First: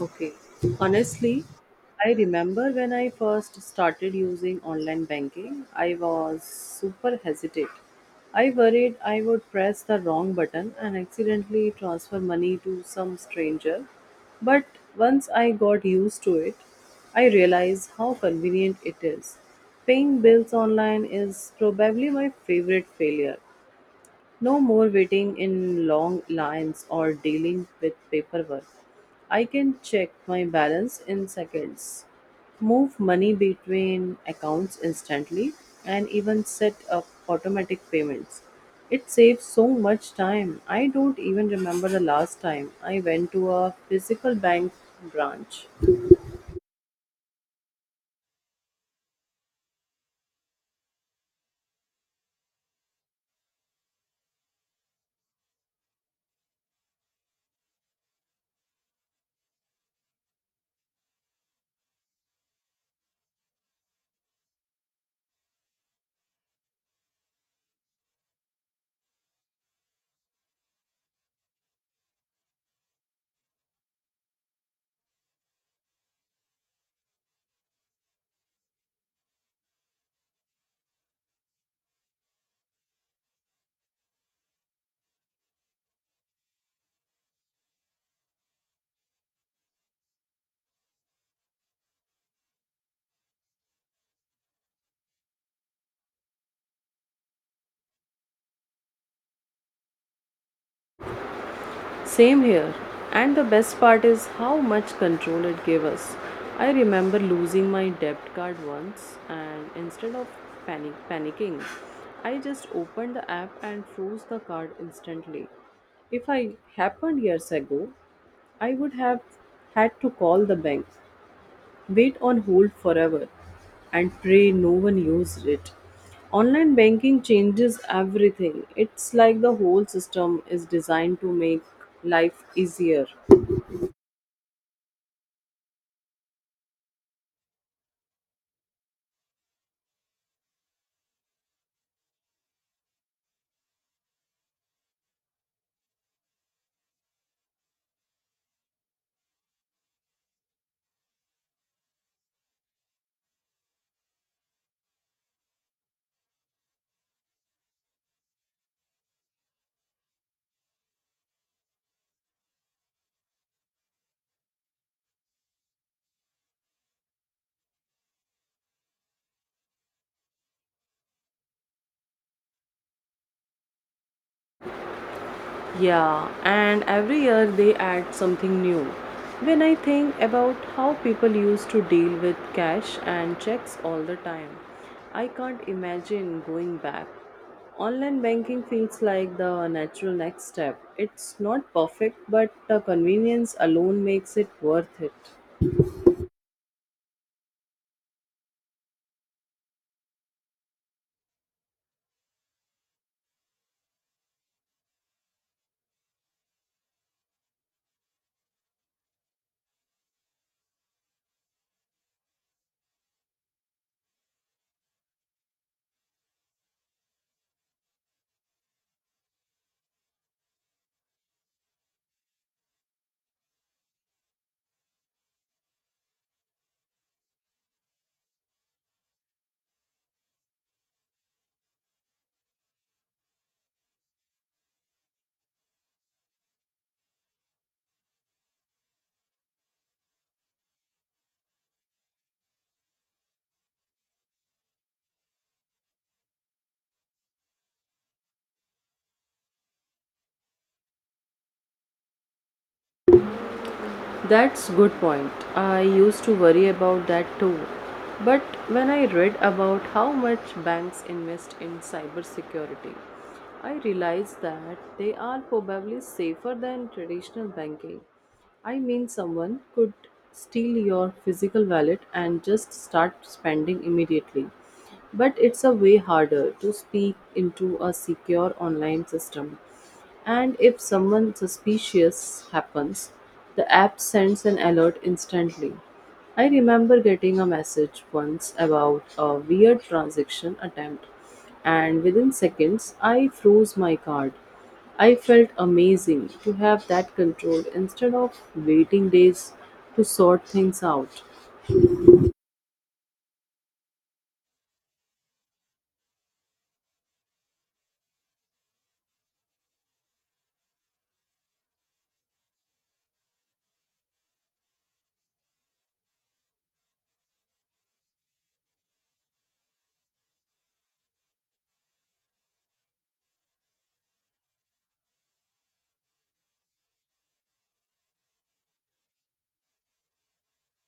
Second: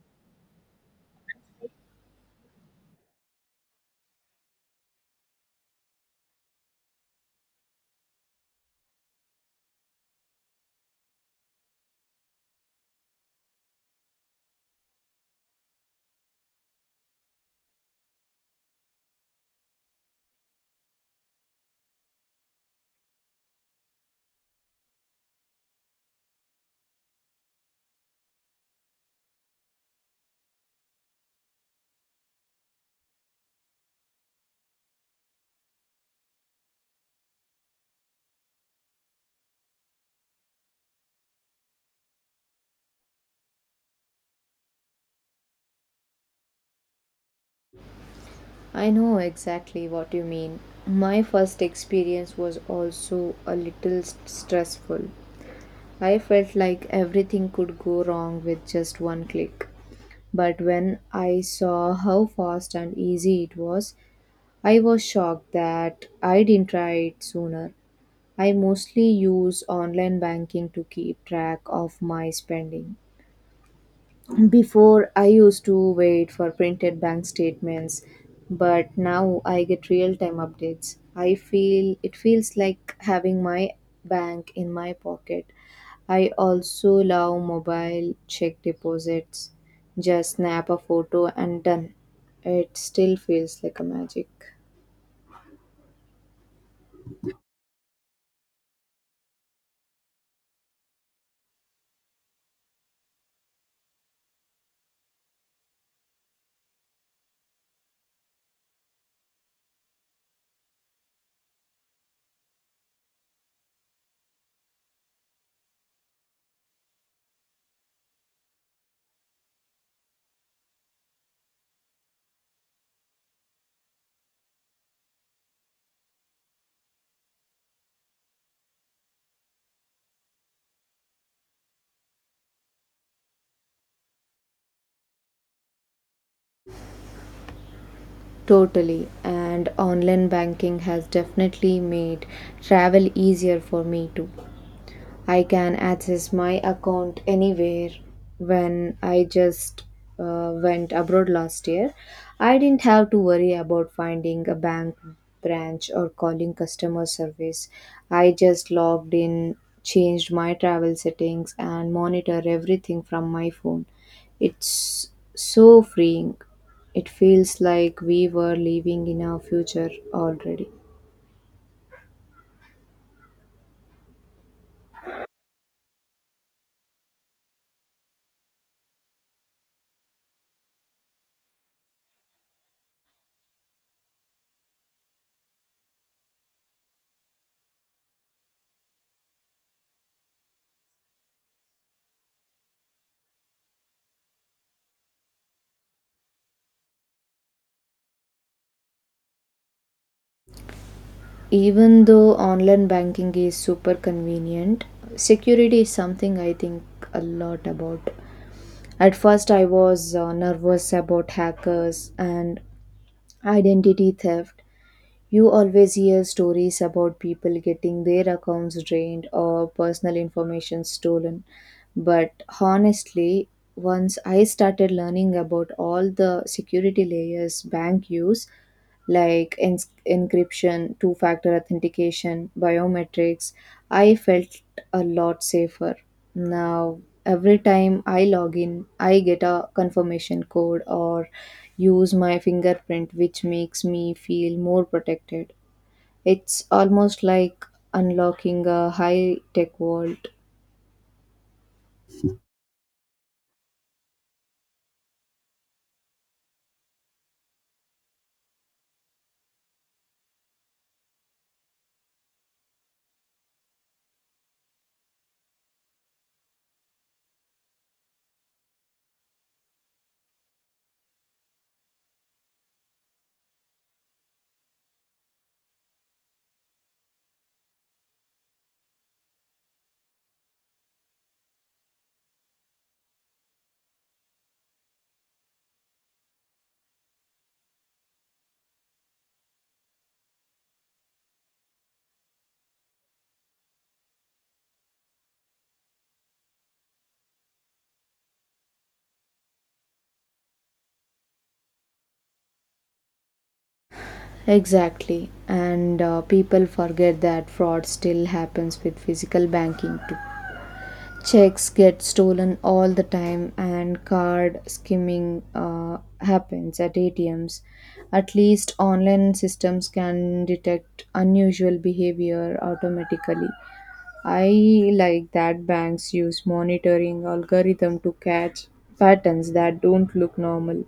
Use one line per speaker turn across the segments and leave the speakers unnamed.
Okay. Honestly, I remember when I first started using online banking, I was super hesitant. I worried I would press the wrong button and accidentally transfer money to some stranger. But once I got used to it, I realized how convenient it is. Paying bills online is probably my favorite failure. No more waiting in long lines or dealing with paperwork. I can check my balance in seconds, move money between accounts instantly, and even set up automatic payments. It saves so much time. I don't even remember the last time I went to a physical bank branch.
I know exactly what you mean. My first experience was also a little stressful. I felt like everything could go wrong with just one click. But when I saw how fast and easy it was, I was shocked that I didn't try it sooner. I mostly use online banking to keep track of my spending. Before, I used to wait for printed bank statements, but now I get real-time updates. I feel it feels like having my bank in my pocket. I also love mobile check deposits. Just snap a photo and done. It still feels like a magic.
Same here. And the best part is how much control it gave us. I remember losing my debit card once and instead of panicking, I just opened the app and froze the card instantly. If I happened years ago, I would have had to call the bank, wait on hold forever, and pray no one used it. Online banking changes everything. It's like the whole system is designed to make life easier.
Totally. And online banking has definitely made travel easier for me too. I can access my account anywhere. When I just went abroad last year, I didn't have to worry about finding a bank branch or calling customer service. I just logged in, changed my travel settings, and monitor everything from my phone. It's so freeing. It feels like we were living in our future already.
Yeah, and every year they add something new. When I think about how people used to deal with cash and checks all the time, I can't imagine going back. Online banking feels like the natural next step. It's not perfect, but the convenience alone makes it worth it.
Even though online banking is super convenient, security is something I think a lot about. At first I was nervous about hackers and identity theft. You always hear stories about people getting their accounts drained or personal information stolen. But honestly, once I started learning about all the security layers bank use, like encryption, two factor authentication, biometrics, I felt a lot safer. Now, every time I log in, I get a confirmation code or use my fingerprint, which makes me feel more protected. It's almost like unlocking a high tech vault.
That's good point. I used to worry about that too. But when I read about how much banks invest in cybersecurity, I realized that they are probably safer than traditional banking. I mean, someone could steal your physical wallet and just start spending immediately. But it's a way harder to speak into a secure online system. And if someone suspicious happens, the app sends an alert instantly. I remember getting a message once about a weird transaction attempt, and within seconds, I froze my card. I felt amazing to have that control instead of waiting days to sort things out.
Exactly, and people forget that fraud still happens with physical banking too. Checks get stolen all the time, and card skimming happens at ATMs. At least online systems can detect unusual behavior automatically. I like that banks use monitoring algorithm to catch patterns that don't look normal.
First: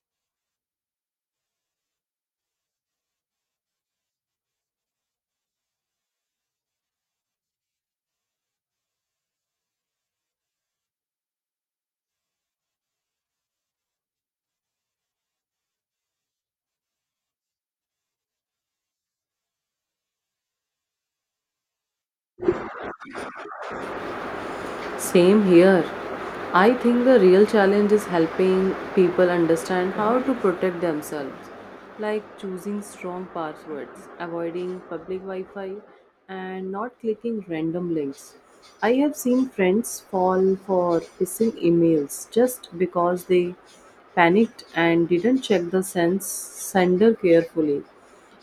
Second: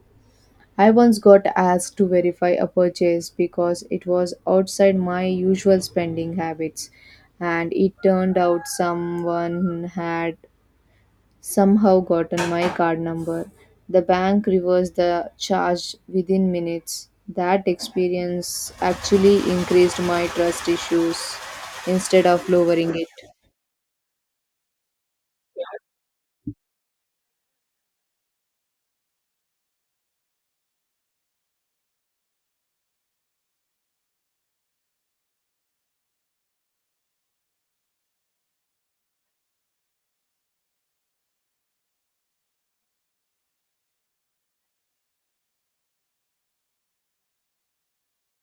I once got asked to verify a purchase because it was outside my usual spending habits, and it turned out someone had somehow gotten my card number. The bank reversed the charge within minutes. That experience actually increased my trust issues instead of lowering it.
Same here. I think the real challenge is helping people understand how to protect themselves, like choosing strong passwords, avoiding public Wi Fi, and not clicking random links. I have seen friends fall for phishing emails just because they panicked and didn't check the sense sender carefully.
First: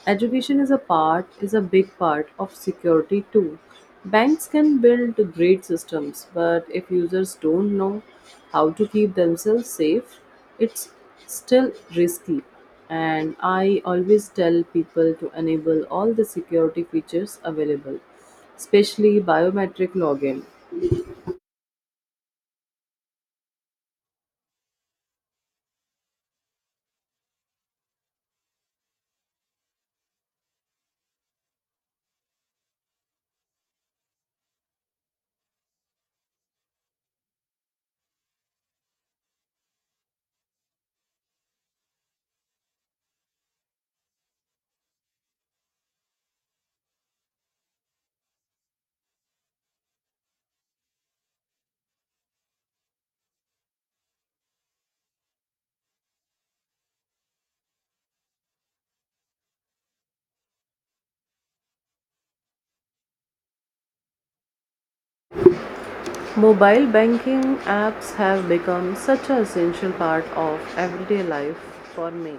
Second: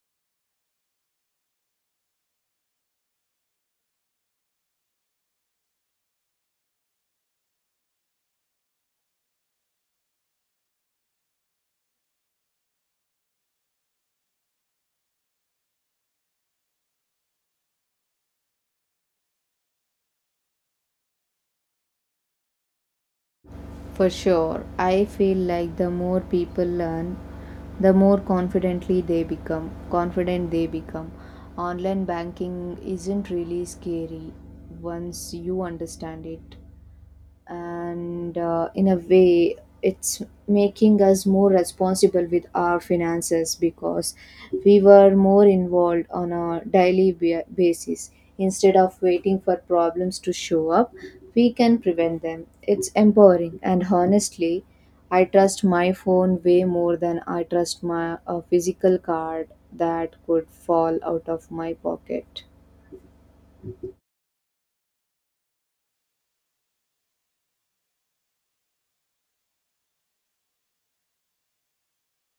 Education is a big part of security too. Banks can build great systems, but if users don't know how to keep themselves safe, it's still risky. And I always tell people to enable all the security features available, especially biometric login.
For sure, I feel like the more people learn, the more confidently they become. Confident they become. Online banking isn't really scary once you understand it, and in a way it's making us more responsible with our finances, because we were more involved on a daily basis. Instead of waiting for problems to show up, we can prevent them. It's empowering, and honestly, I trust my phone way more than I trust my physical card that could fall out of my pocket.
Mobile banking apps have become such an essential part of everyday life for me.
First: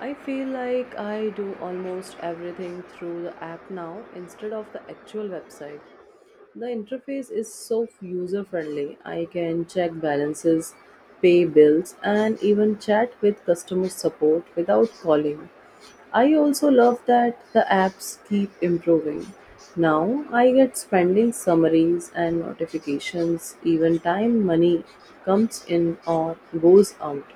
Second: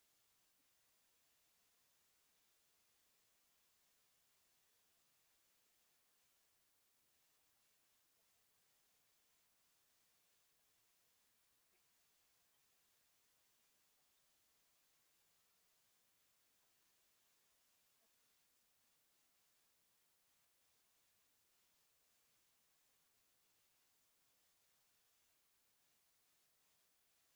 I feel like I do almost everything through the app now instead of the actual website. The interface is so user friendly. I can check balances, pay bills, and even chat with customer support without calling. I also love that the apps keep improving. Now I get spending summaries and notifications, even time money comes in or goes out.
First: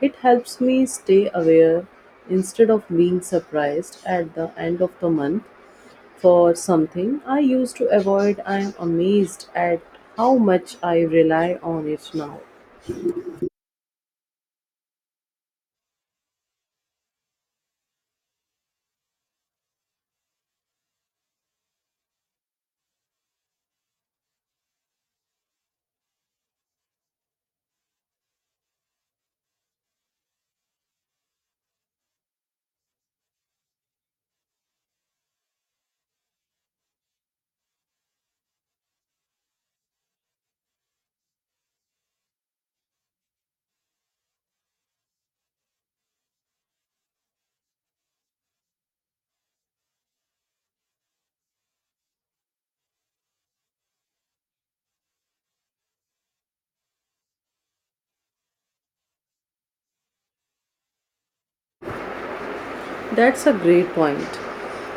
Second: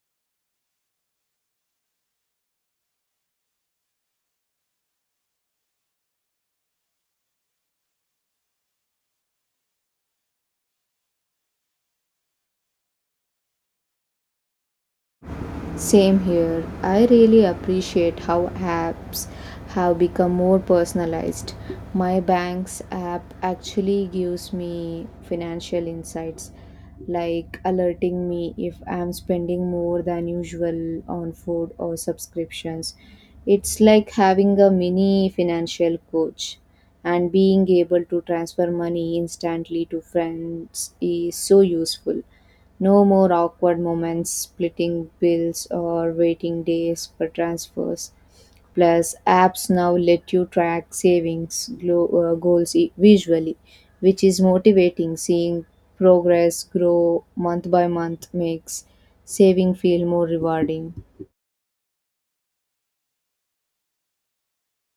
It helps me stay aware instead of being surprised at the end of the month for something I used to avoid. I am amazed at how much I rely on it now.
Same here. I really appreciate how apps have become more personalized. My bank's app actually gives me financial insights, like alerting me if I'm spending more than usual on food or subscriptions. It's like having a mini financial coach, and being able to transfer money instantly to friends is so useful. No more awkward moments, splitting bills, or waiting days for transfers. Plus, apps now let you track savings goals visually, which is motivating. Seeing progress grow month by month makes saving feel more rewarding.
That's a great point.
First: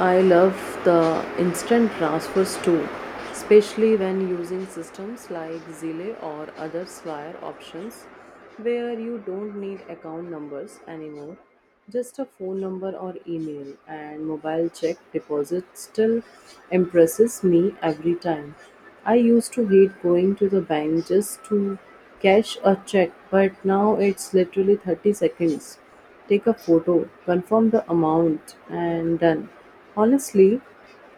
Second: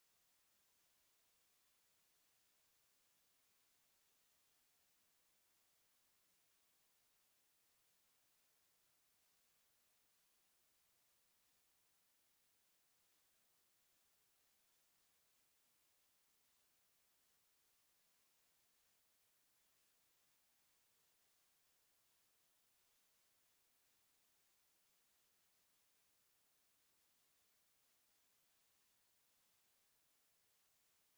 I love the instant transfers too, especially when using systems like Zelle or other Swire options where you don't need account numbers anymore, just a phone number or email, and mobile check deposit still impresses me every time. I used to hate going to the bank just to cash a check, but now it's literally 30 seconds. Take a photo, confirm the amount, and done. Honestly,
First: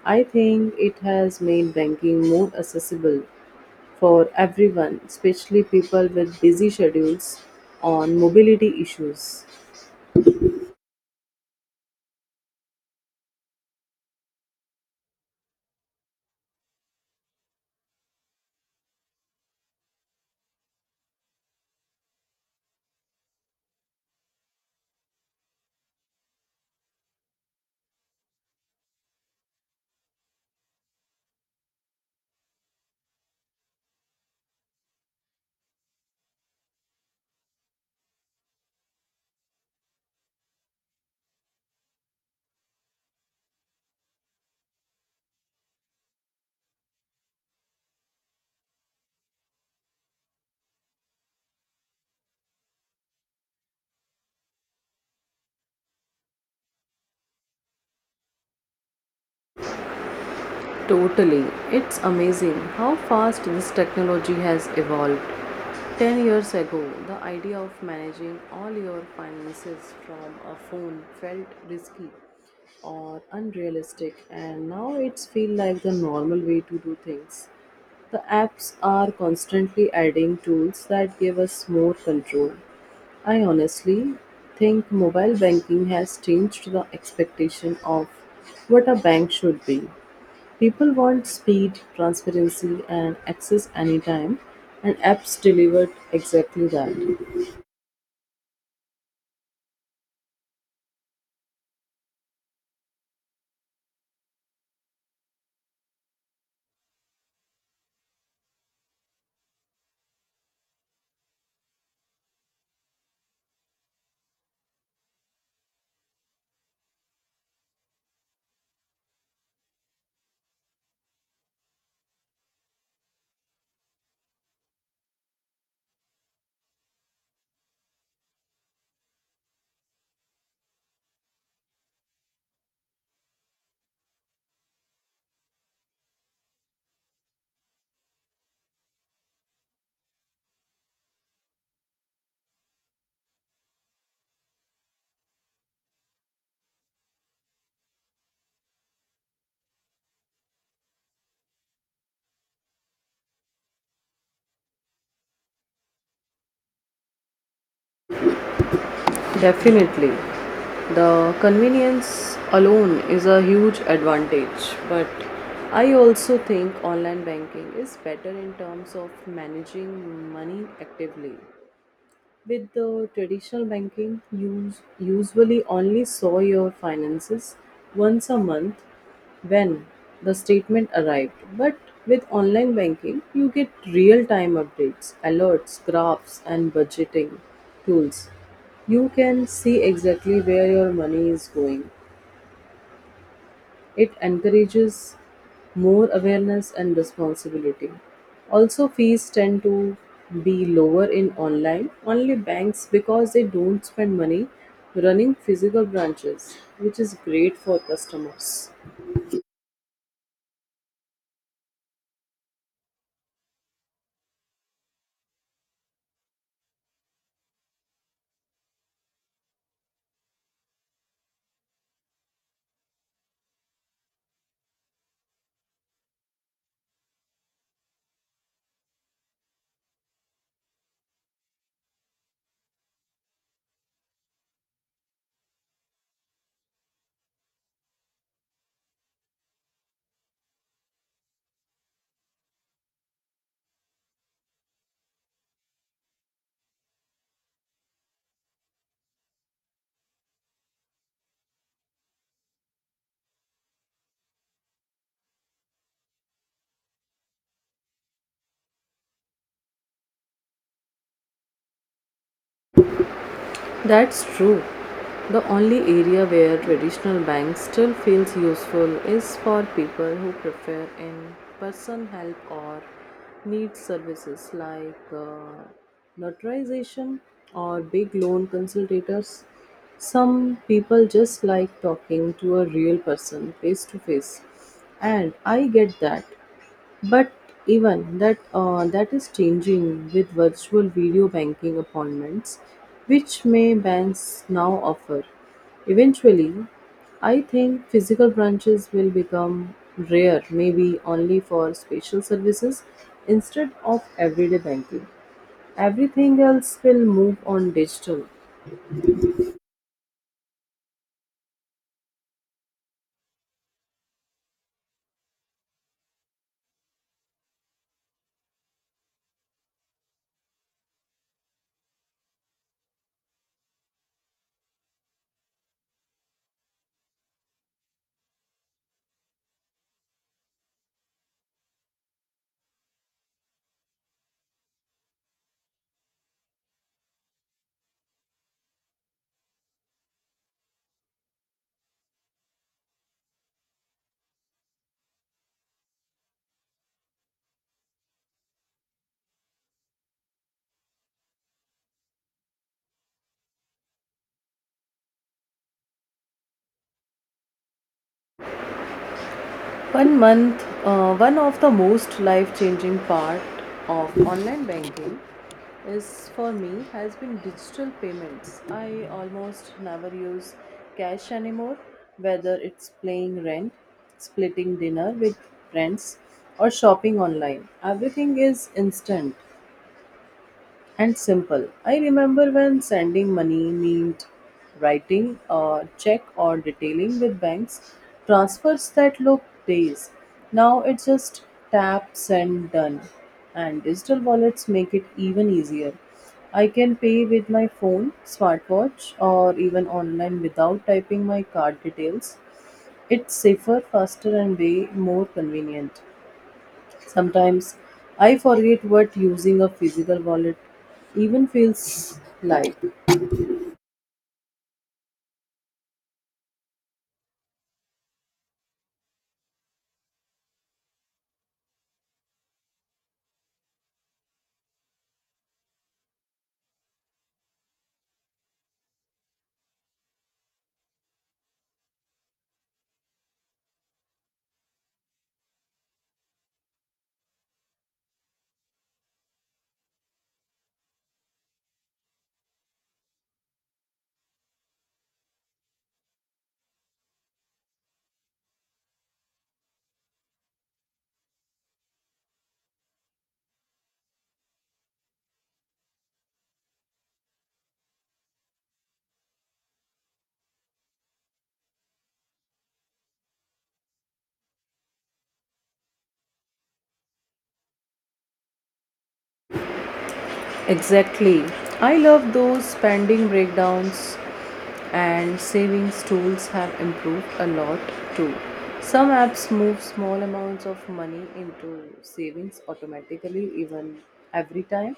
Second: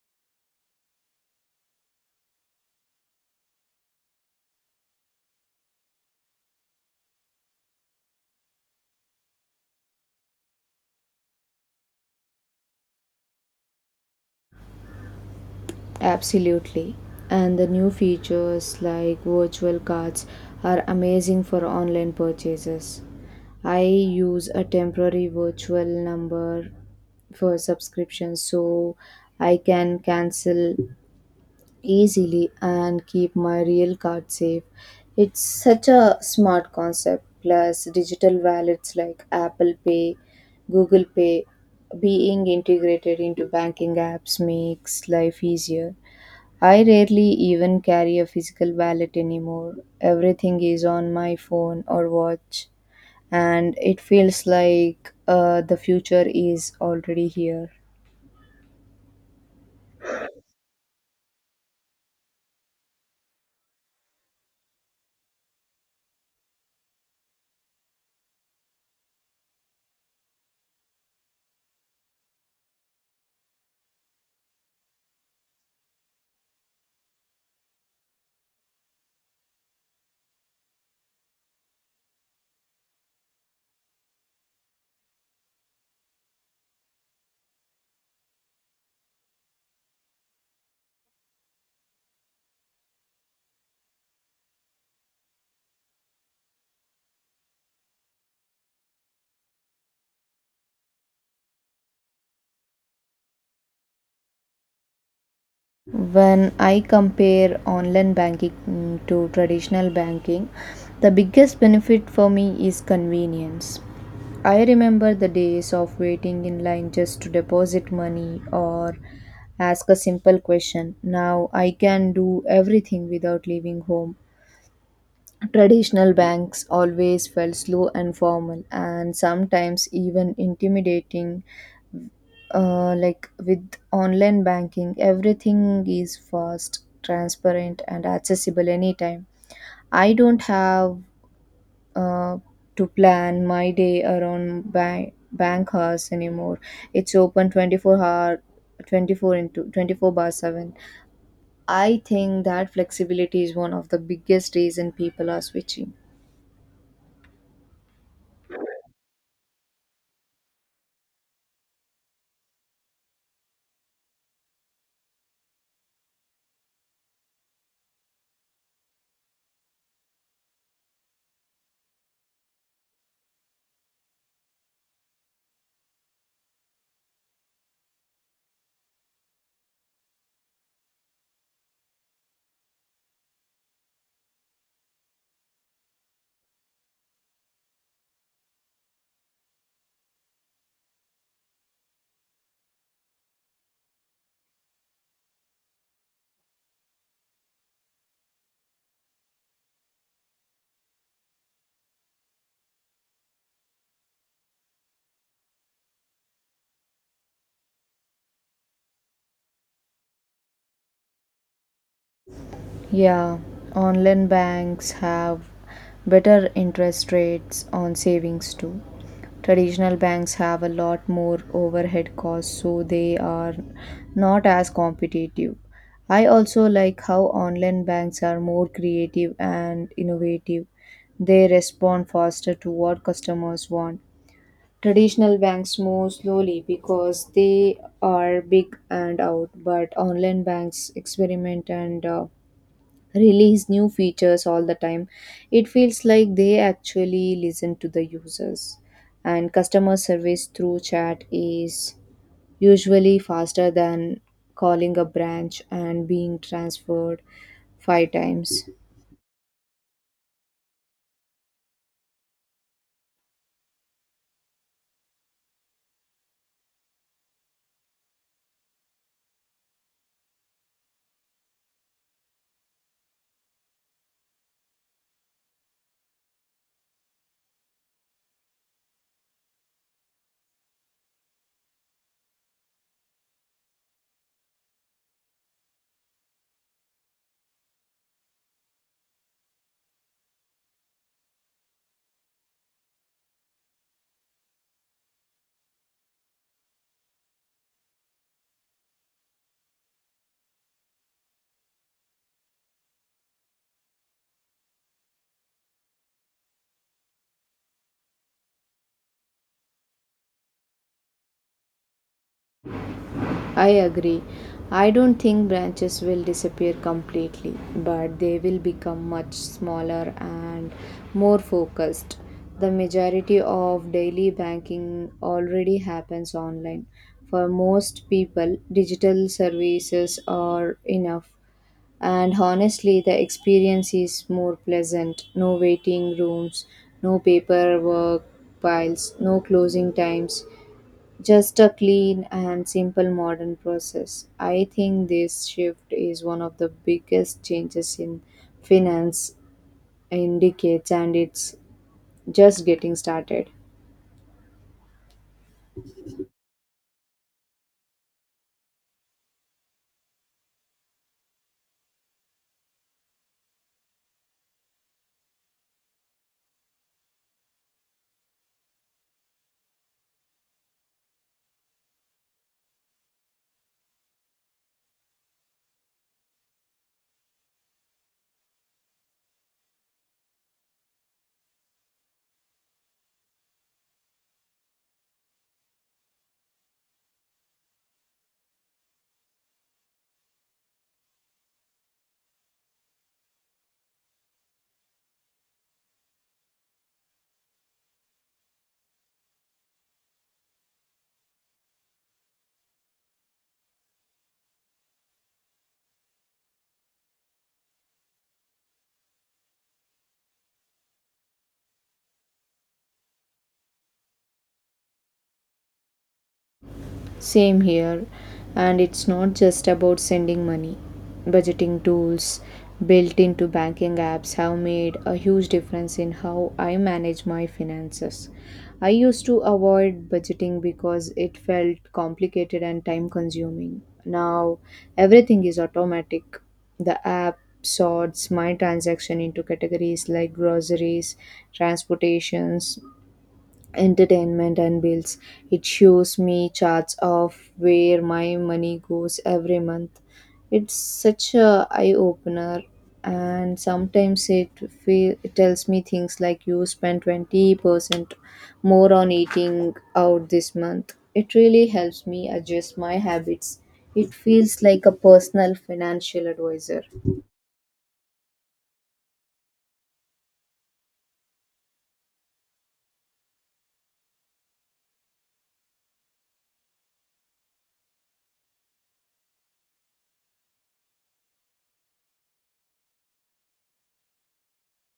I think it has made banking more accessible for everyone, especially people with busy schedules on mobility issues.
Absolutely. And the new features like virtual cards are amazing for online purchases. I use a temporary virtual number for subscriptions so I can cancel easily and keep my real card safe. It's such a smart concept. Plus, digital wallets like Apple Pay, Google Pay being integrated into banking apps makes life easier. I rarely even carry a physical wallet anymore. Everything is on my phone or watch, and it feels like the future is already here.
Totally. It's amazing how fast this technology has evolved. 10 years ago, the idea of managing all your finances from a phone felt risky or unrealistic, and now it's feel like the normal way to do things. The apps are constantly adding tools that give us more control. I honestly think mobile banking has changed the expectation of what a bank should be. People want speed, transparency, and access anytime, and apps deliver exactly that.
When I compare online banking to traditional banking, the biggest benefit for me is convenience. I remember the days of waiting in line just to deposit money or ask a simple question. Now I can do everything without leaving home. Traditional banks always felt slow and formal and sometimes even intimidating, like. With online banking everything is fast, transparent and accessible anytime. I don't have uh, to plan my day around bank hours anymore. It's open 24 hour, 24 into 24 bar 7. I think that flexibility is one of the biggest reason people are switching.
Definitely. The convenience alone is a huge advantage, but I also think online banking is better in terms of managing money actively. With the traditional banking, you usually only saw your finances once a month when the statement arrived. But with online banking, you get real time updates, alerts, graphs, and budgeting tools. You can see exactly where your money is going, it encourages more awareness and responsibility. Also, fees tend to be lower in online only banks because they don't spend money running physical branches, which is great for customers.
Yeah, online banks have better interest rates on savings too. Traditional banks have a lot more overhead costs, so they are not as competitive. I also like how online banks are more creative and innovative. They respond faster to what customers want. Traditional banks move slowly because they are big and out, but online banks experiment and release new features all the time. It feels like they actually listen to the users. And customer service through chat is usually faster than calling a branch and being transferred five times.
That's true. The only area where traditional banks still feels useful is for people who prefer in-person help or need services like notarization or big loan consultators. Some people just like talking to a real person face to face, and I get that. But even that that is changing with virtual video banking appointments, which may banks now offer. Eventually, I think physical branches will become rare, maybe only for special services instead of everyday banking. Everything else will move on digital.
I agree. I don't think branches will disappear completely, but they will become much smaller and more focused. The majority of daily banking already happens online. For most people, digital services are enough. And honestly, the experience is more pleasant. No waiting rooms, no paperwork piles, no closing times. Just a clean and simple modern process. I think this shift is one of the biggest changes in finance indicates, and it's just getting started.
One of the most life-changing part of online banking is for me has been digital payments. I almost never use cash anymore, whether it's paying rent, splitting dinner with friends, or shopping online. Everything is instant and simple. I remember when sending money meant writing a check or detailing with banks transfers that look days. Now it's just tap, send, done. And digital wallets make it even easier. I can pay with my phone, smartwatch, or even online without typing my card details. It's safer, faster, and way more convenient. Sometimes I forget what using a physical wallet even feels like.
Same here, and it's not just about sending money. Budgeting tools built into banking apps have made a huge difference in how I manage my finances. I used to avoid budgeting because it felt complicated and time consuming. Now, everything is automatic. The app sorts my transaction into categories like groceries, transportations, entertainment and bills. It shows me charts of where my money goes every month. It's such a eye opener, and sometimes it tells me things like you spent 20% more on eating out this month. It really helps me adjust my habits. It feels like a personal financial advisor.
Exactly. I love those spending breakdowns, and savings tools have improved a lot too. Some apps move small amounts of money into savings automatically, even every time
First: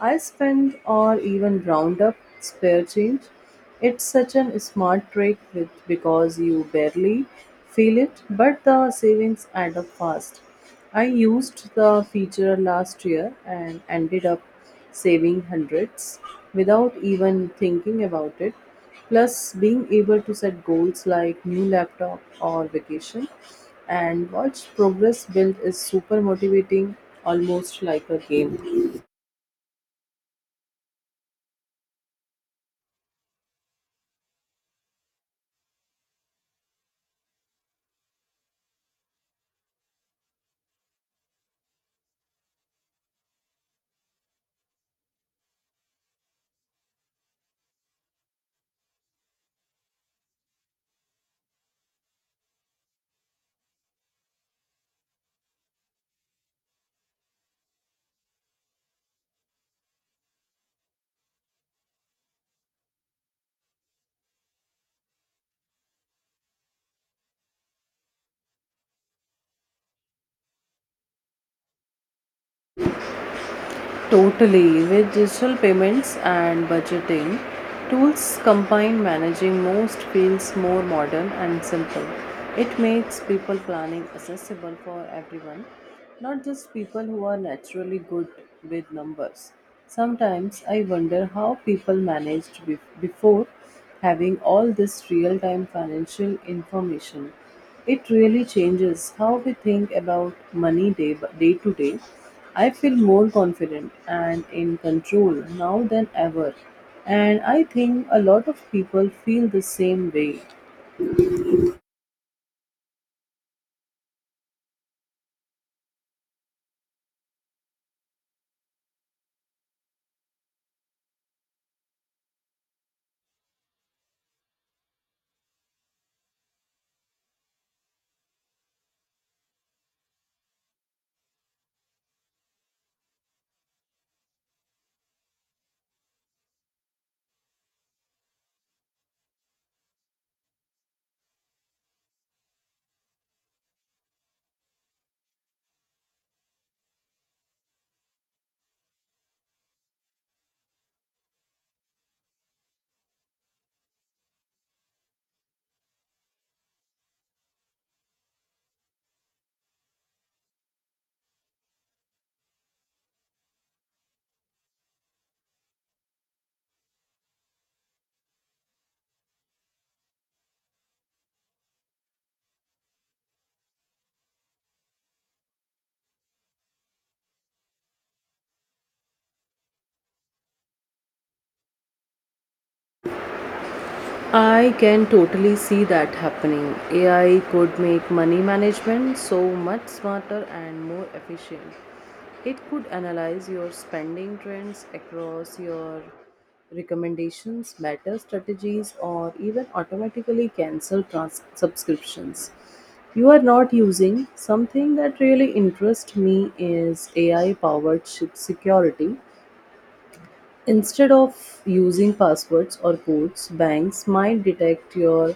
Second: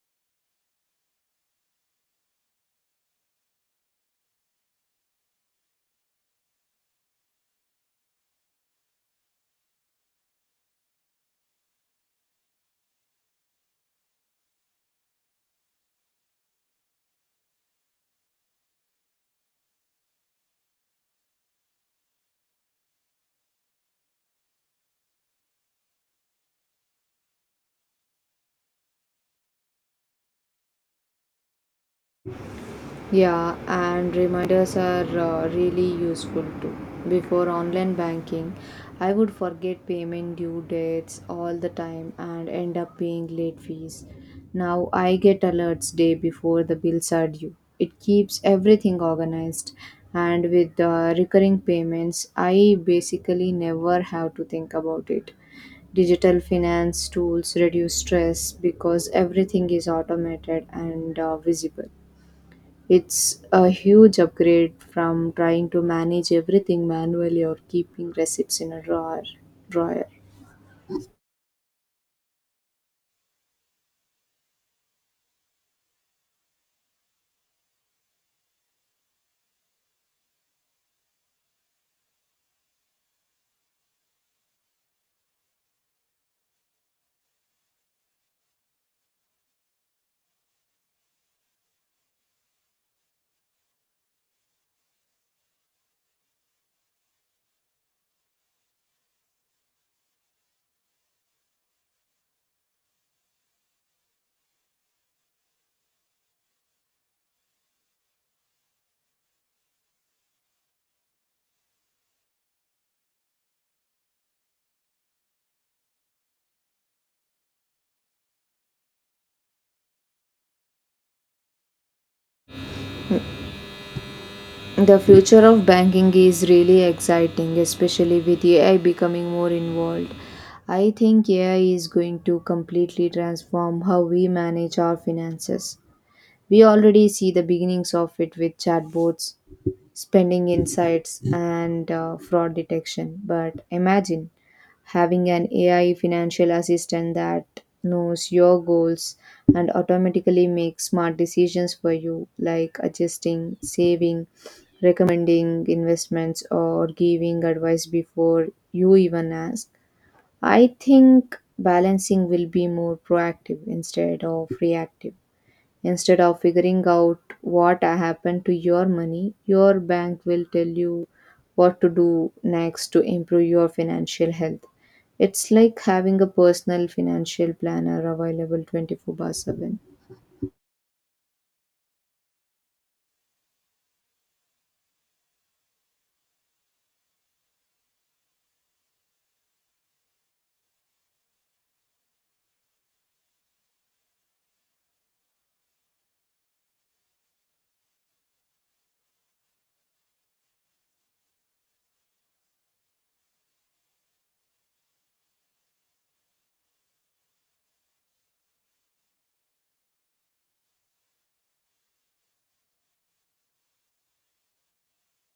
I spend or even round up spare change. It's such an smart trick with, because you barely feel it, but the savings add up fast. I used the feature last year and ended up saving hundreds without even thinking about it. Plus, being able to set goals like new laptop or vacation and watch progress build is super motivating, almost like a game.
Yeah, and reminders are really useful too. Before online banking, I would forget payment due dates all the time and end up paying late fees. Now I get alerts day before the bills are due. It keeps everything organized, and with recurring payments, I basically never have to think about it. Digital finance tools reduce stress because everything is automated and visible. It's a huge upgrade from trying to manage everything manually or keeping receipts in a drawer.
Totally. With digital payments and budgeting, tools combined, managing most feels more modern and simple. It makes people planning accessible for everyone, not just people who are naturally good with numbers. Sometimes I wonder how people managed before having all this real time financial information, it really changes how we think about money day to day. I feel more confident and in control now than ever, and I think a lot of people feel the same way.
The future of banking is really exciting, especially with AI becoming more involved. I think AI is going to completely transform how we manage our finances. We already see the beginnings of it with chatbots, spending insights, and fraud detection. But imagine having an AI financial assistant that knows your goals and automatically makes smart decisions for you, like adjusting, saving, recommending investments, or giving advice before you even ask. I think balancing will be more proactive instead of reactive. Instead of figuring out what happened to your money, your bank will tell you what to do next to improve your financial health. It's like having a personal financial planner available 24 by 7.
I can totally see that happening. AI could make money management so much smarter and more efficient. It could analyze your spending trends across your recommendations, better strategies, or even automatically cancel subscriptions you are not using. Something that really interests me is AI powered security. Instead of using passwords or codes, banks might detect your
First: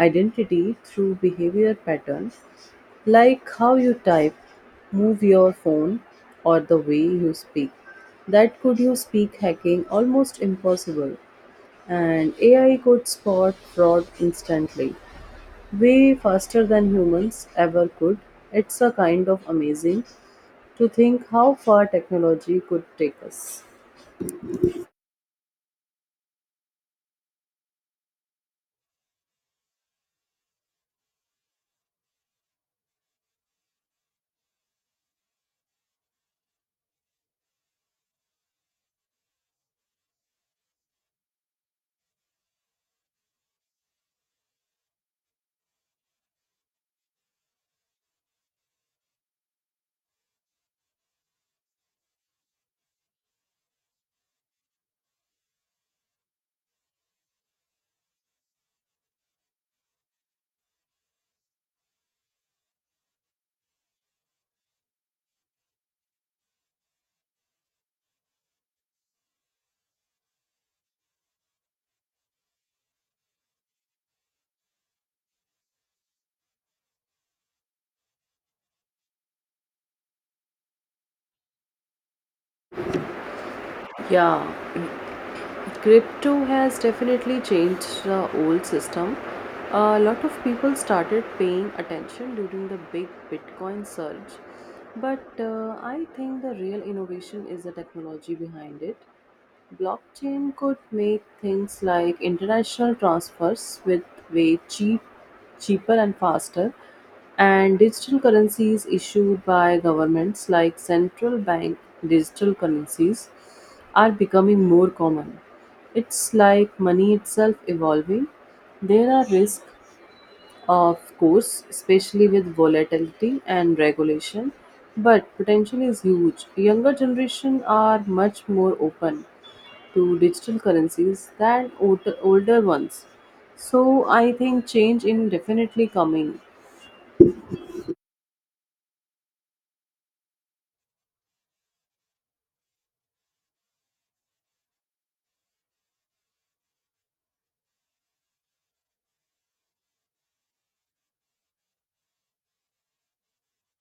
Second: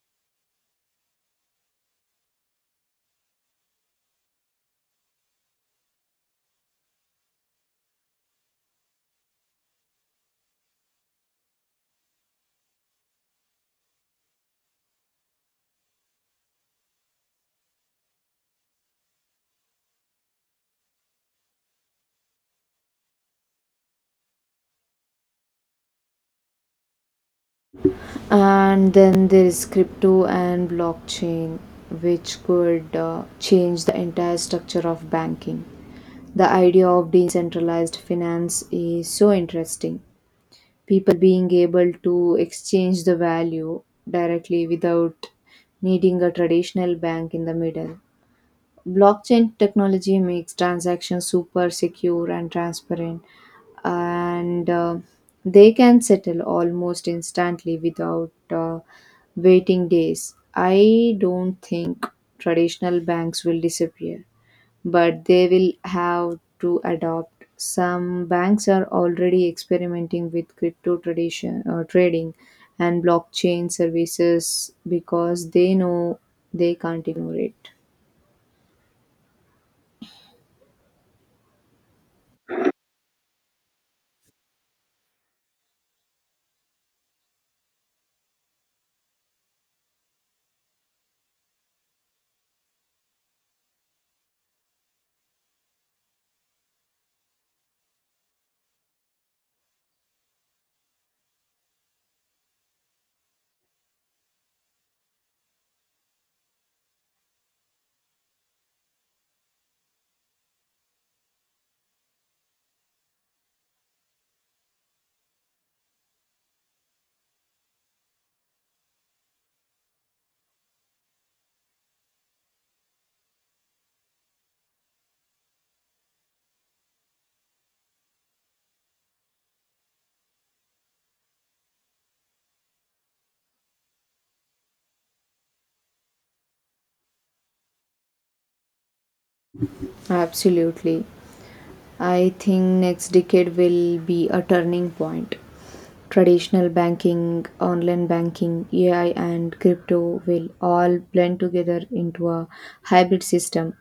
identity through behavior patterns like how you type, move your phone, or the way you speak. That could you speak hacking almost impossible, and AI could spot fraud instantly, way faster than humans ever could. It's a kind of amazing to think how far technology could take us.
And then there is crypto and blockchain, which could change the entire structure of banking. The idea of decentralized finance is so interesting, people being able to exchange the value directly without needing a traditional bank in the middle. Blockchain technology makes transactions super secure and transparent, and they can settle almost instantly without waiting days. I don't think traditional banks will disappear, but they will have to adopt. Some banks are already experimenting with crypto trading and blockchain services because they know they can't ignore it.
Yeah, crypto has definitely changed the old system. A lot of people started paying attention during the big bitcoin surge, but I think the real innovation is the technology behind it. Blockchain could make things like international transfers with way cheap, cheaper and faster, and digital currencies issued by governments like central bank digital currencies are becoming more common. It's like money itself evolving. There are risks, of course, especially with volatility and regulation, but potential is huge. Younger generation are much more open to digital currencies than older ones. So I think change in definitely coming.
Absolutely. I think next decade will be a turning point. Traditional banking, online banking, AI, and crypto will all blend together into a hybrid system.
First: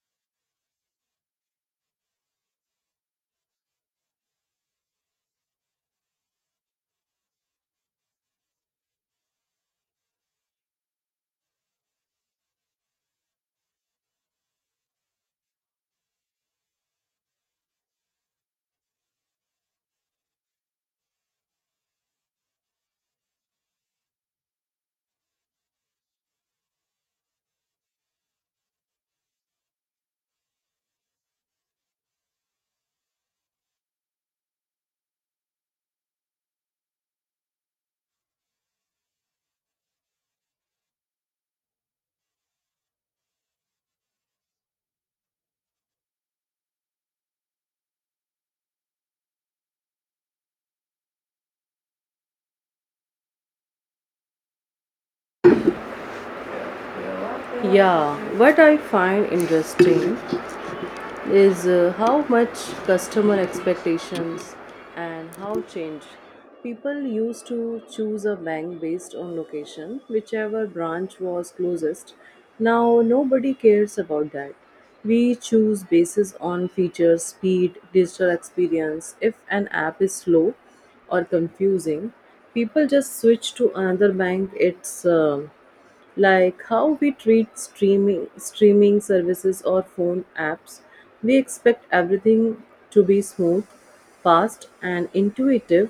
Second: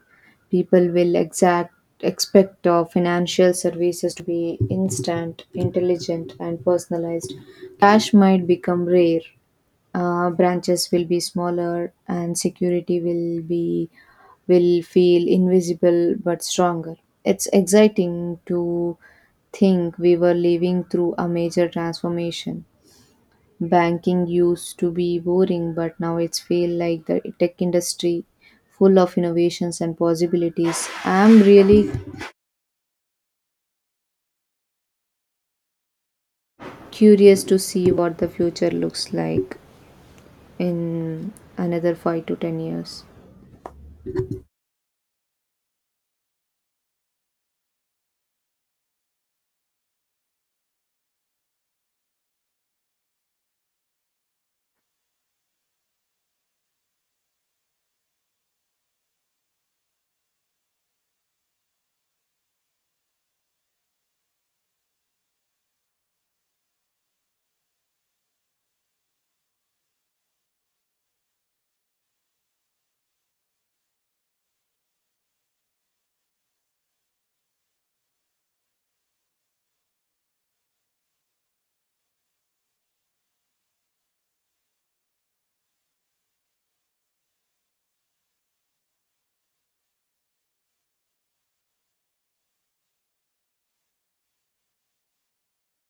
People will expect financial services to be instant, intelligent, and personalized. Cash might become rare. Branches will be smaller, and security will be, will feel invisible but stronger. It's exciting to think we were living through a major transformation. Banking used to be boring, but now it's feel like the tech industry, full of innovations and possibilities. I'm really curious to see what the future looks like in another 5-10 years.
Yeah, what I find interesting is how much customer expectations and how change. People used to choose a bank based on location, whichever branch was closest. Now nobody cares about that. We choose basis on features, speed, digital experience. If an app is slow or confusing, people just switch to another bank. It's like how we treat streaming services or phone apps. We expect everything to be smooth, fast, and intuitive.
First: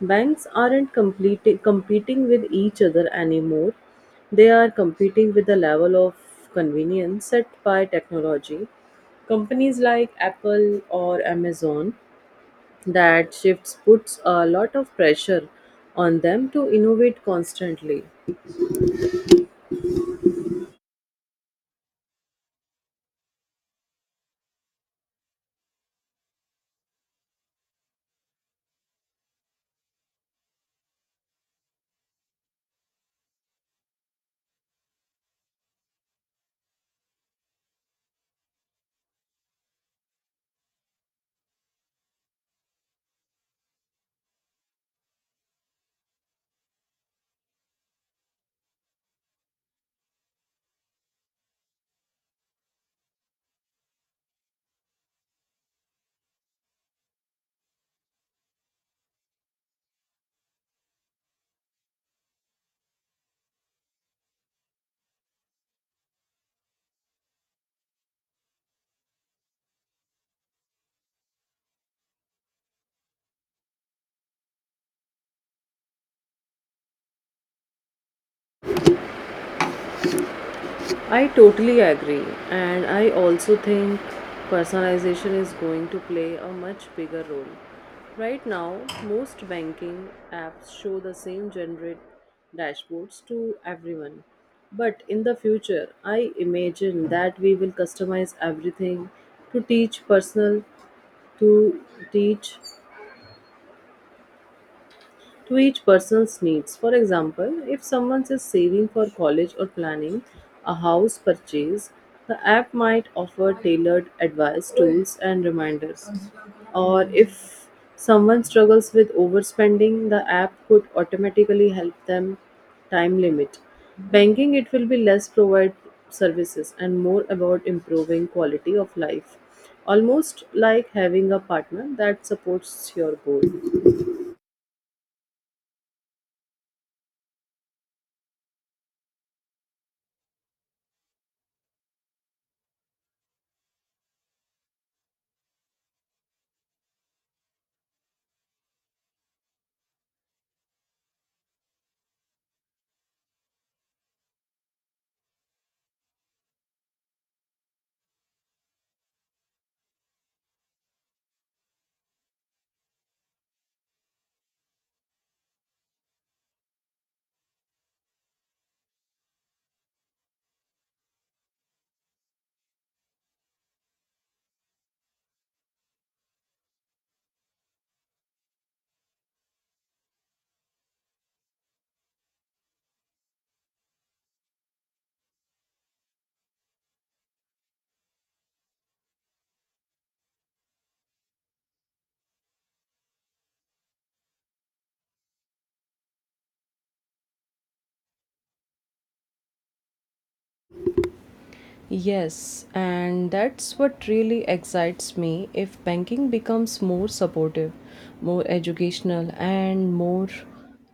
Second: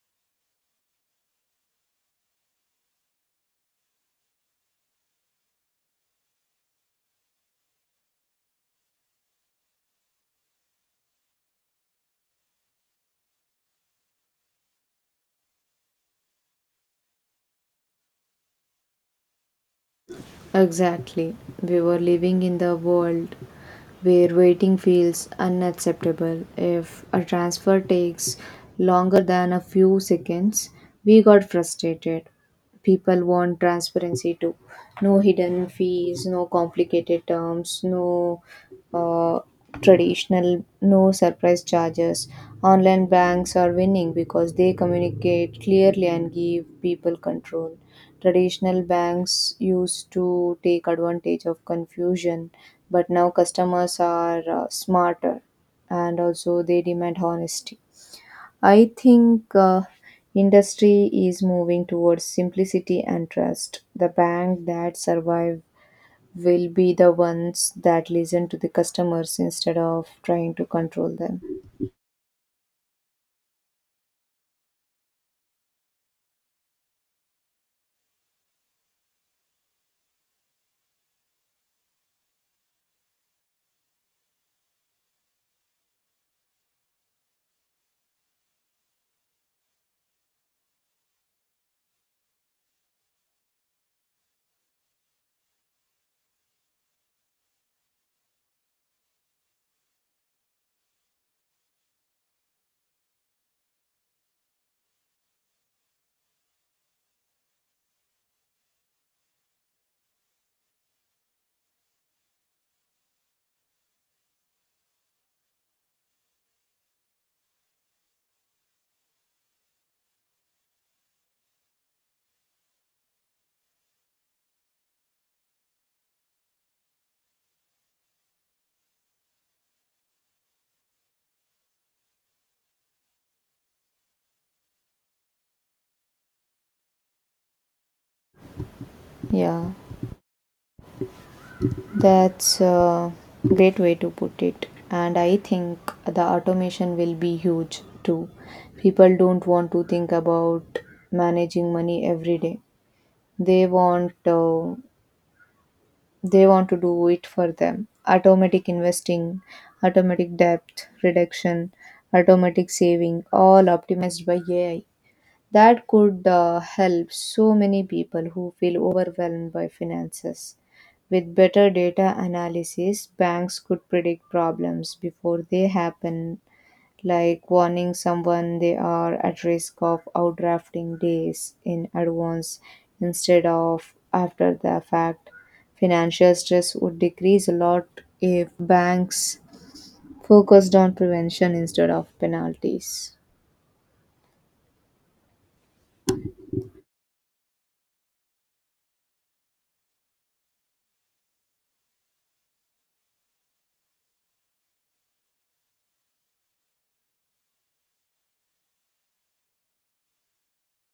Banks aren't competing with each other anymore. They are competing with the level of convenience set by technology companies like Apple or Amazon. That shifts puts a lot of pressure on them to innovate constantly.
Exactly. We were living in the world where waiting feels unacceptable. If a transfer takes longer than a few seconds, we got frustrated. People want transparency too. No hidden fees, no complicated terms, no uh, traditional, no surprise charges. Online banks are winning because they communicate clearly and give people control. Traditional banks used to take advantage of confusion, but now customers are smarter, and also they demand honesty. I think industry is moving towards simplicity and trust. The bank that survive will be the ones that listen to the customers instead of trying to control them.
I totally agree, and I also think personalization is going to play a much bigger role. Right now, most banking apps show the same generic dashboards to everyone. But in the future, I imagine that we will customize everything to teach personal, to teach to each person's needs. For example, if someone is saving for college or planning a house purchase, the app might offer tailored advice, tools, and reminders. Or if someone struggles with overspending, the app could automatically help them time limit. Banking, it will be less provide services and more about improving quality of life. Almost like having a partner that supports your goal.
Yeah, that's a great way to put it. And I think the automation will be huge too. People don't want to think about managing money every day. They want they want to do it for them. Automatic investing, automatic debt reduction, automatic saving, all optimized by AI. That could help so many people who feel overwhelmed by finances. With better data analysis, banks could predict problems before they happen, like warning someone they are at risk of outdrafting days in advance instead of after the fact. Financial stress would decrease a lot if banks focused on prevention instead of penalties.
Yes, and that's what really excites me if banking becomes more supportive, more educational, and more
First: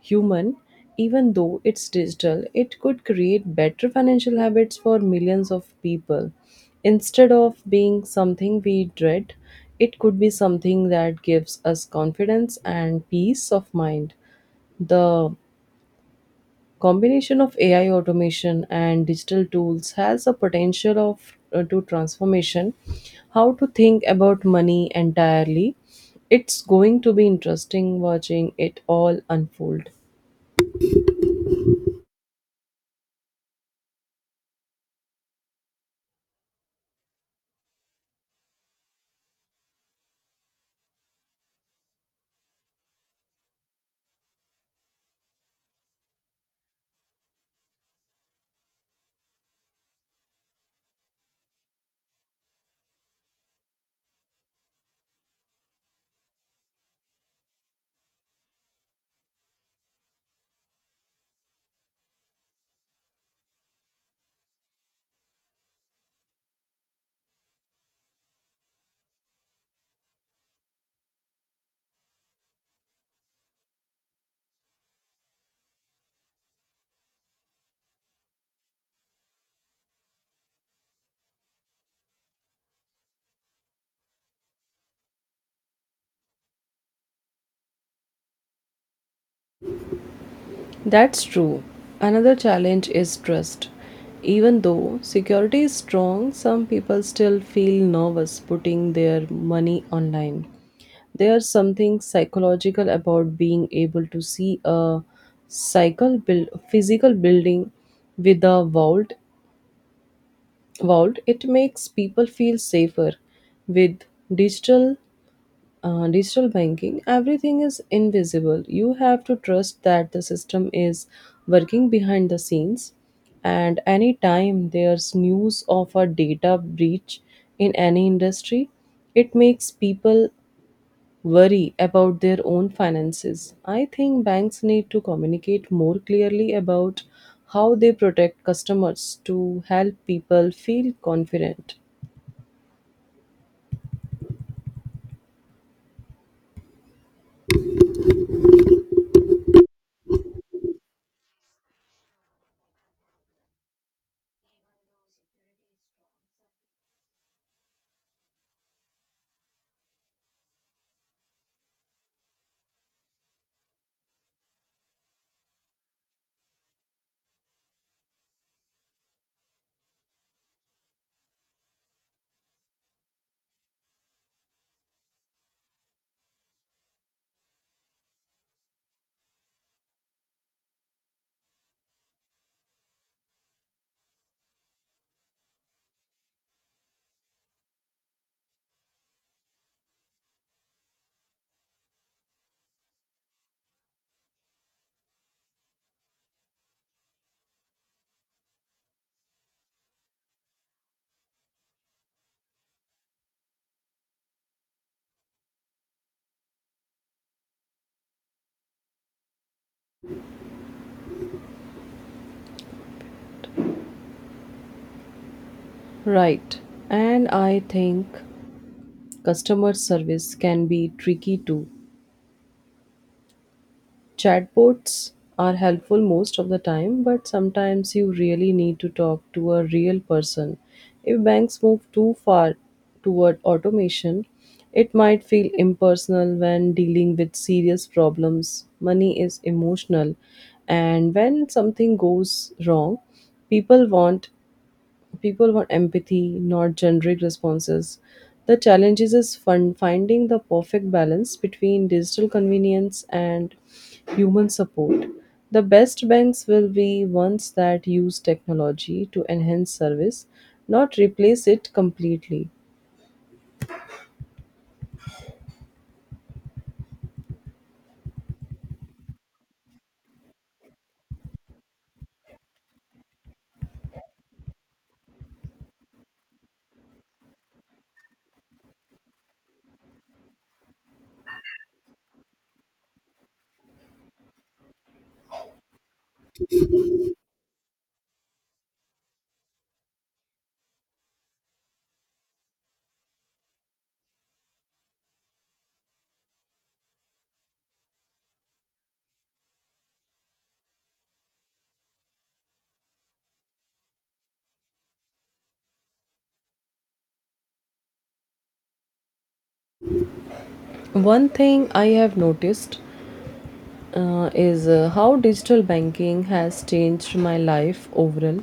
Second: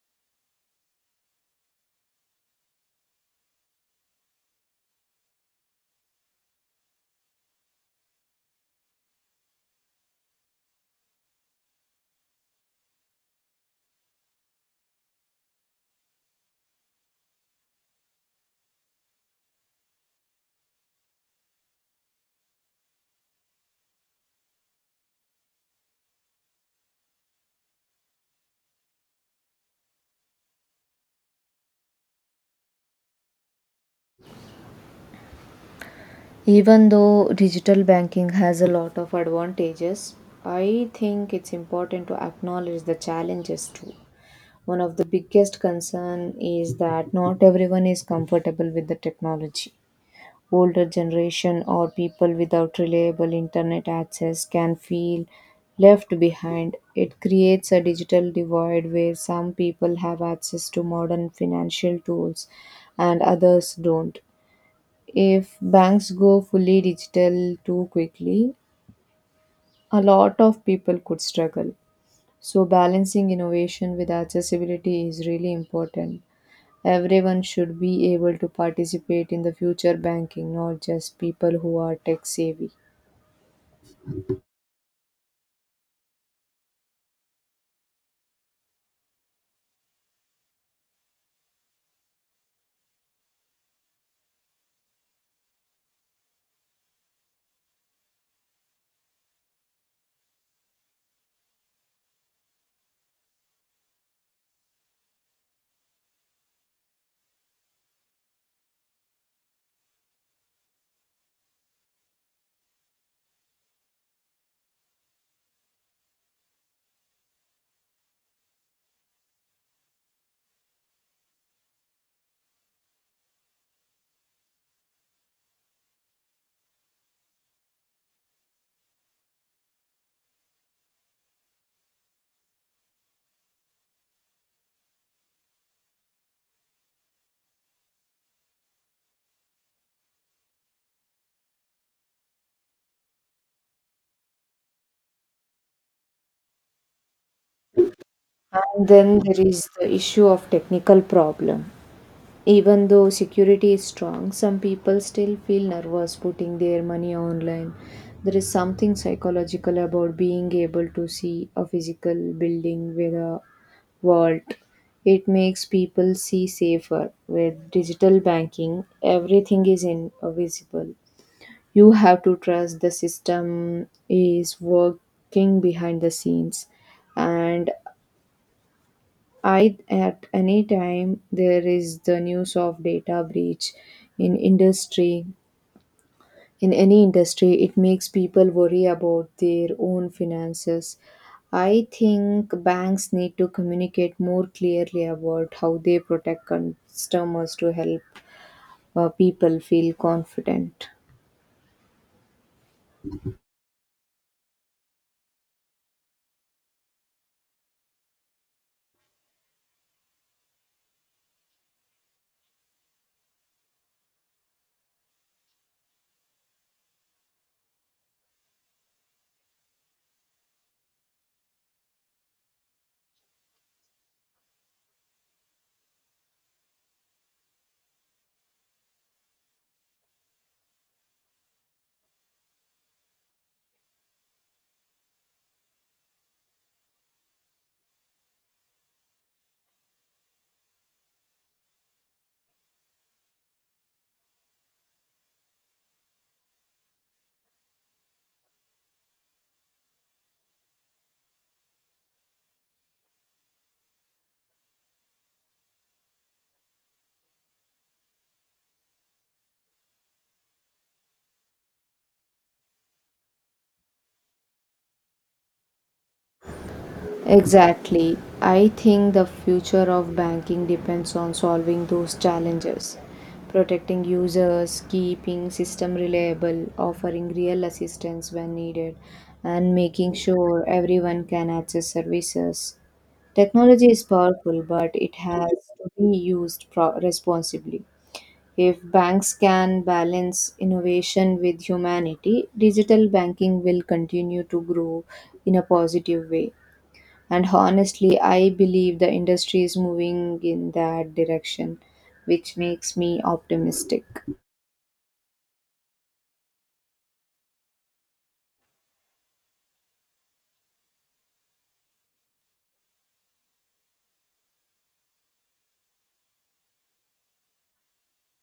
human. Even though it's digital, it could create better financial habits for millions of people. Instead of being something we dread, it could be something that gives us confidence and peace of mind. The combination of AI automation and digital tools has a potential of to transformation how to think about money entirely. It's going to be interesting watching it all unfold.
Even though digital banking has a lot of advantages, I think it's important to acknowledge the challenges too. One of the biggest concern is that not everyone is comfortable with the technology. Older generation or people without reliable internet access can feel left behind. It creates a digital divide where some people have access to modern financial tools and others don't. If banks go fully digital too quickly, a lot of people could struggle. So, balancing innovation with accessibility is really important. Everyone should be able to participate in the future banking, not just people who are tech savvy.
That's true. Another challenge is trust. Even though security is strong, some people still feel nervous putting their money online. There's something psychological about being able to see a cycle build, physical building with a vault. Vault it makes people feel safer. With digital, digital banking, everything is invisible. You have to trust that the system is working behind the scenes. And anytime there's news of a data breach in any industry, it makes people worry about their own finances. I think banks need to communicate more clearly about how they protect customers to help people feel confident.
And then there is the issue of technical problem. Even though security is strong, some people still feel nervous putting their money online. There is something psychological about being able to see a physical building with a vault. It makes people see safer. With digital banking, everything is invisible. You have to trust the system is working behind the scenes. And I at any time there is the news of data breach in industry in any industry, it makes people worry about their own finances. I think banks need to communicate more clearly about how they protect customers to help people feel confident.
Right. And I think customer service can be tricky too. Chatbots are helpful most of the time, but sometimes you really need to talk to a real person. If banks move too far toward automation, it might feel impersonal when dealing with serious problems. Money is emotional, and when something goes wrong, people want people want empathy, not generic responses. The challenge is finding the perfect balance between digital convenience and human support. The best banks will be ones that use technology to enhance service, not replace it completely.
Exactly. I think the future of banking depends on solving those challenges. Protecting users, keeping system reliable, offering real assistance when needed, and making sure everyone can access services. Technology is powerful, but it has to be used responsibly. If banks can balance innovation with humanity, digital banking will continue to grow in a positive way. And honestly, I believe the industry is moving in that direction, which makes me optimistic.
One thing I have noticed is how digital banking has changed my life overall.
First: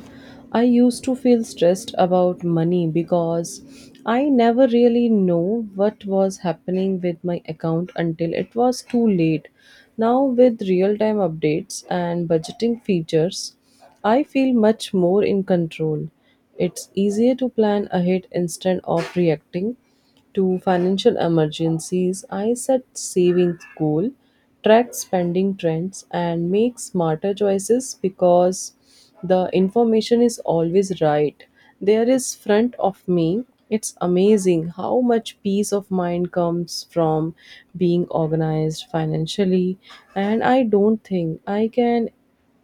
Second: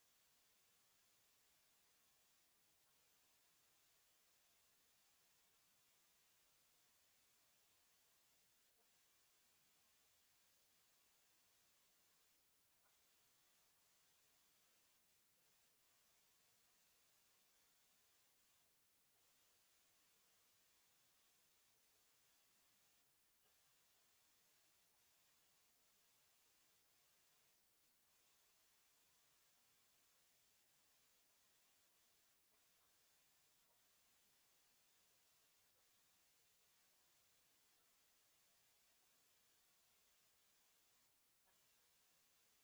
I used to feel stressed about money because I never really know what was happening with my account until it was too late. Now with real-time updates and budgeting features, I feel much more in control. It's easier to plan ahead instead of reacting to financial emergencies, I set savings goal, track spending trends, and make smarter choices because the information is always right. There is front of me. It's amazing how much peace of mind comes from being organized financially, and I don't think I can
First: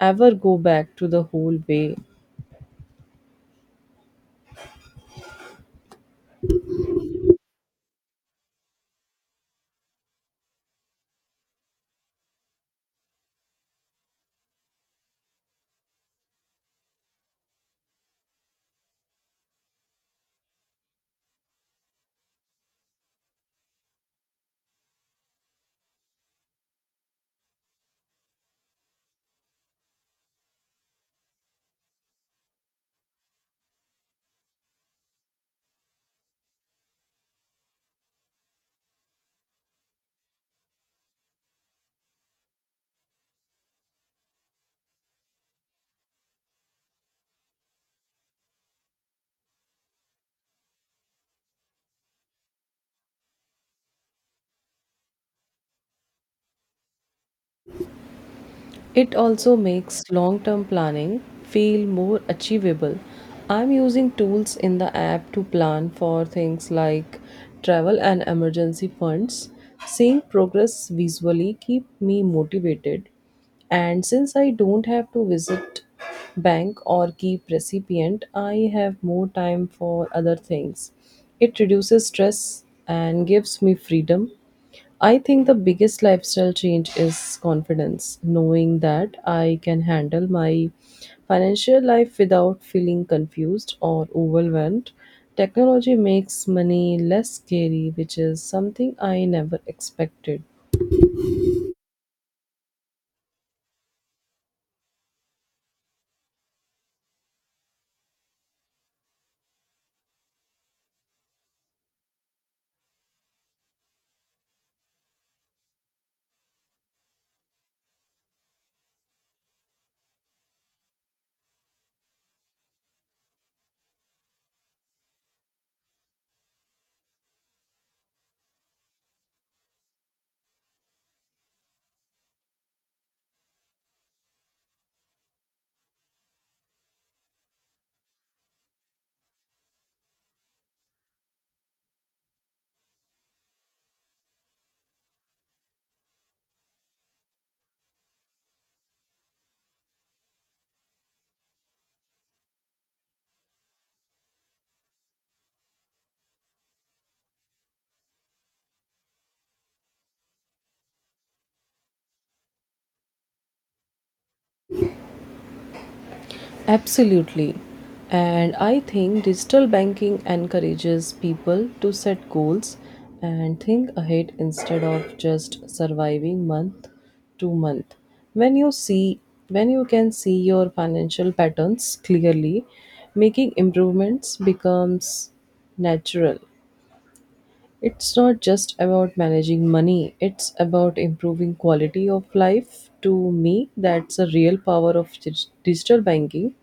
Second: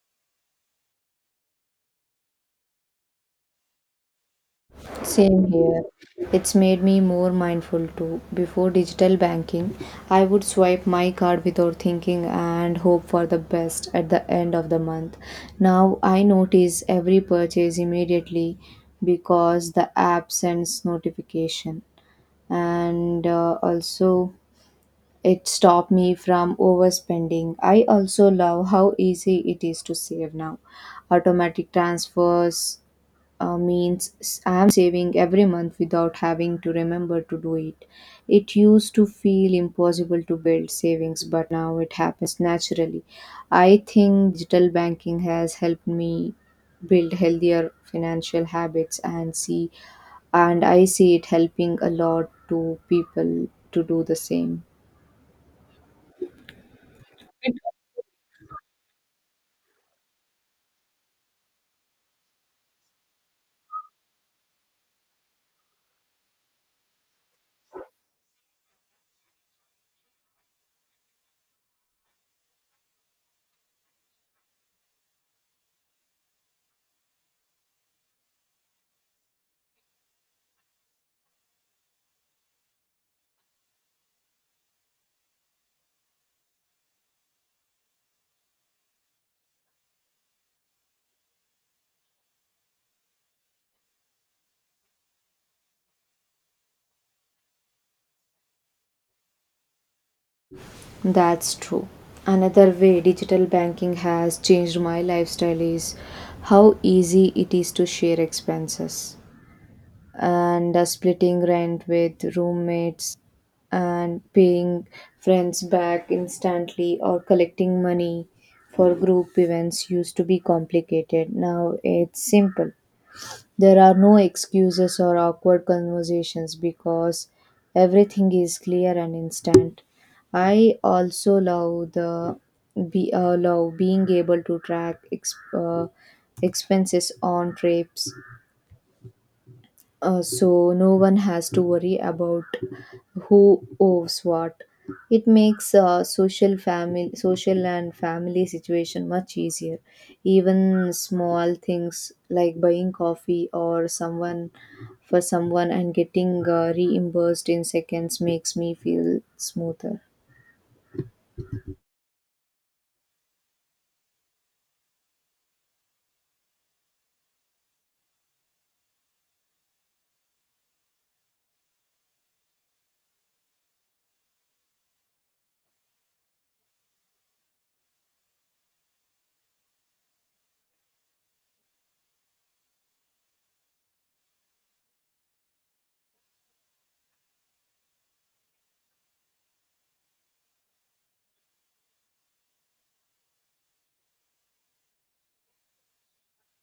ever go back to the whole way.
Same here. It's made me more mindful too. Before digital banking, I would swipe my card without thinking and hope for the best at the end of the month. Now I notice every purchase immediately because the app sends notification, and also it stopped me from overspending. I also love how easy it is to save now. Automatic transfers I'm saving every month without having to remember to do it. It used to feel impossible to build savings, but now it happens naturally. I think digital banking has helped me build healthier financial habits and see and I see it helping a lot to people to do the same.
It also makes long term planning feel more achievable. I'm using tools in the app to plan for things like travel and emergency funds. Seeing progress visually keep me motivated. And since I don't have to visit bank or keep recipient, I have more time for other things. It reduces stress and gives me freedom. I think the biggest lifestyle change is confidence, knowing that I can handle my financial life without feeling confused or overwhelmed. Technology makes money less scary, which is something I never expected.
That's true. Another way digital banking has changed my lifestyle is how easy it is to share expenses, and splitting rent with roommates and paying friends back instantly or collecting money for group events used to be complicated. Now it's simple. There are no excuses or awkward conversations because everything is clear and instant. I also love the be love being able to track expenses on trips, so no one has to worry about who owes what. It makes social family, social and family situation much easier. Even small things like buying coffee or someone for someone and getting reimbursed in seconds makes me feel smoother.
Absolutely. And I think digital banking encourages people to set goals and think ahead instead of just surviving month to month. When you see when you can see your financial patterns clearly, making improvements becomes natural. It's not just about managing money, it's about improving quality of life. To me, that's a real power of digital banking.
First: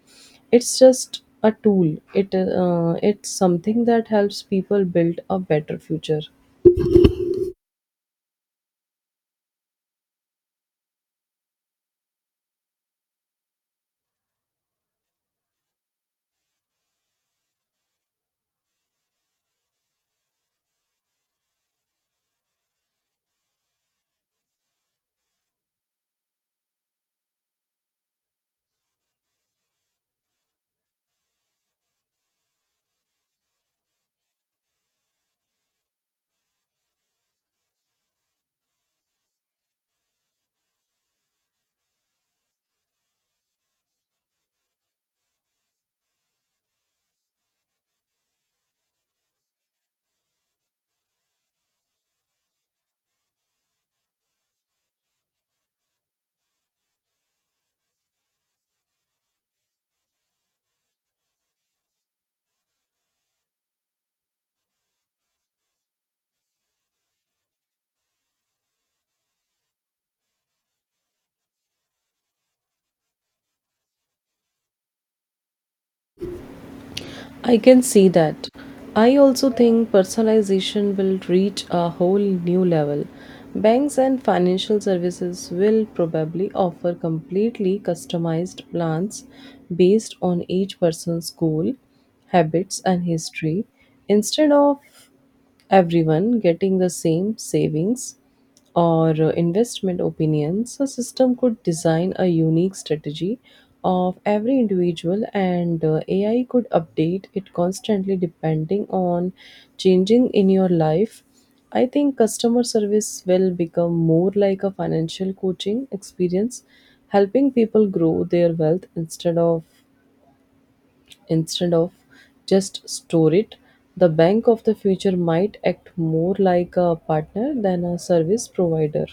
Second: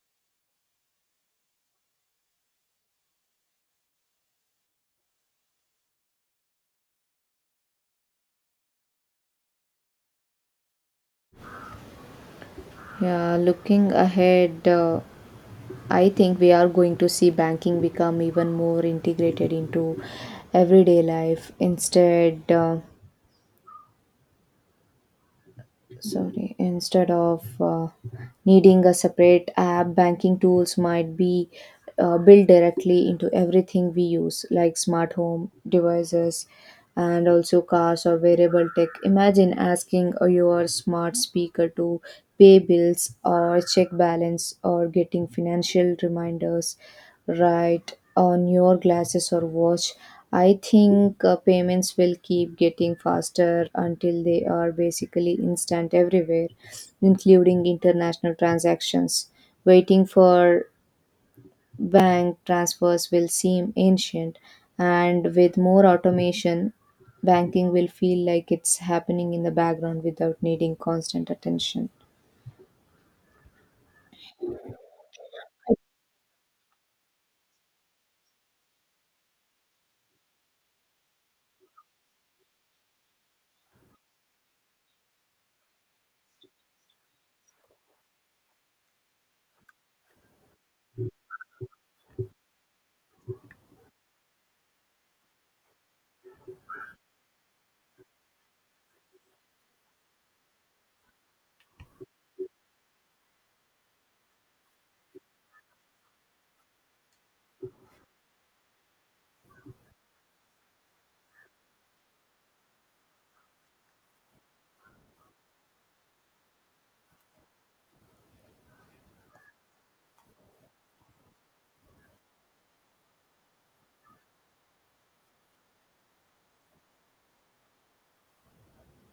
It's just a tool. It's something that helps people build a better future.
Yeah, looking ahead, I think we are going to see banking become even more integrated into everyday life. Instead of needing a separate app, banking tools might be built directly into everything we use, like smart home devices and also cars or wearable tech. Imagine asking your smart speaker to pay bills or check balance, or getting financial reminders right on your glasses or watch. I think payments will keep getting faster until they are basically instant everywhere, including international transactions. Waiting for bank transfers will seem ancient, and with more automation, banking will feel like it's happening in the background without needing constant attention.
I can see that. I also think personalization will reach a whole new level. Banks and financial services will probably offer completely customized plans based on each person's goal, habits, and history instead of everyone getting the same savings or investment opinions, a system could design a unique strategy of every individual, and AI could update it constantly depending on changing in your life. I think customer service will become more like a financial coaching experience, helping people grow their wealth instead of just store it. The bank of the future might act more like a partner than a service provider.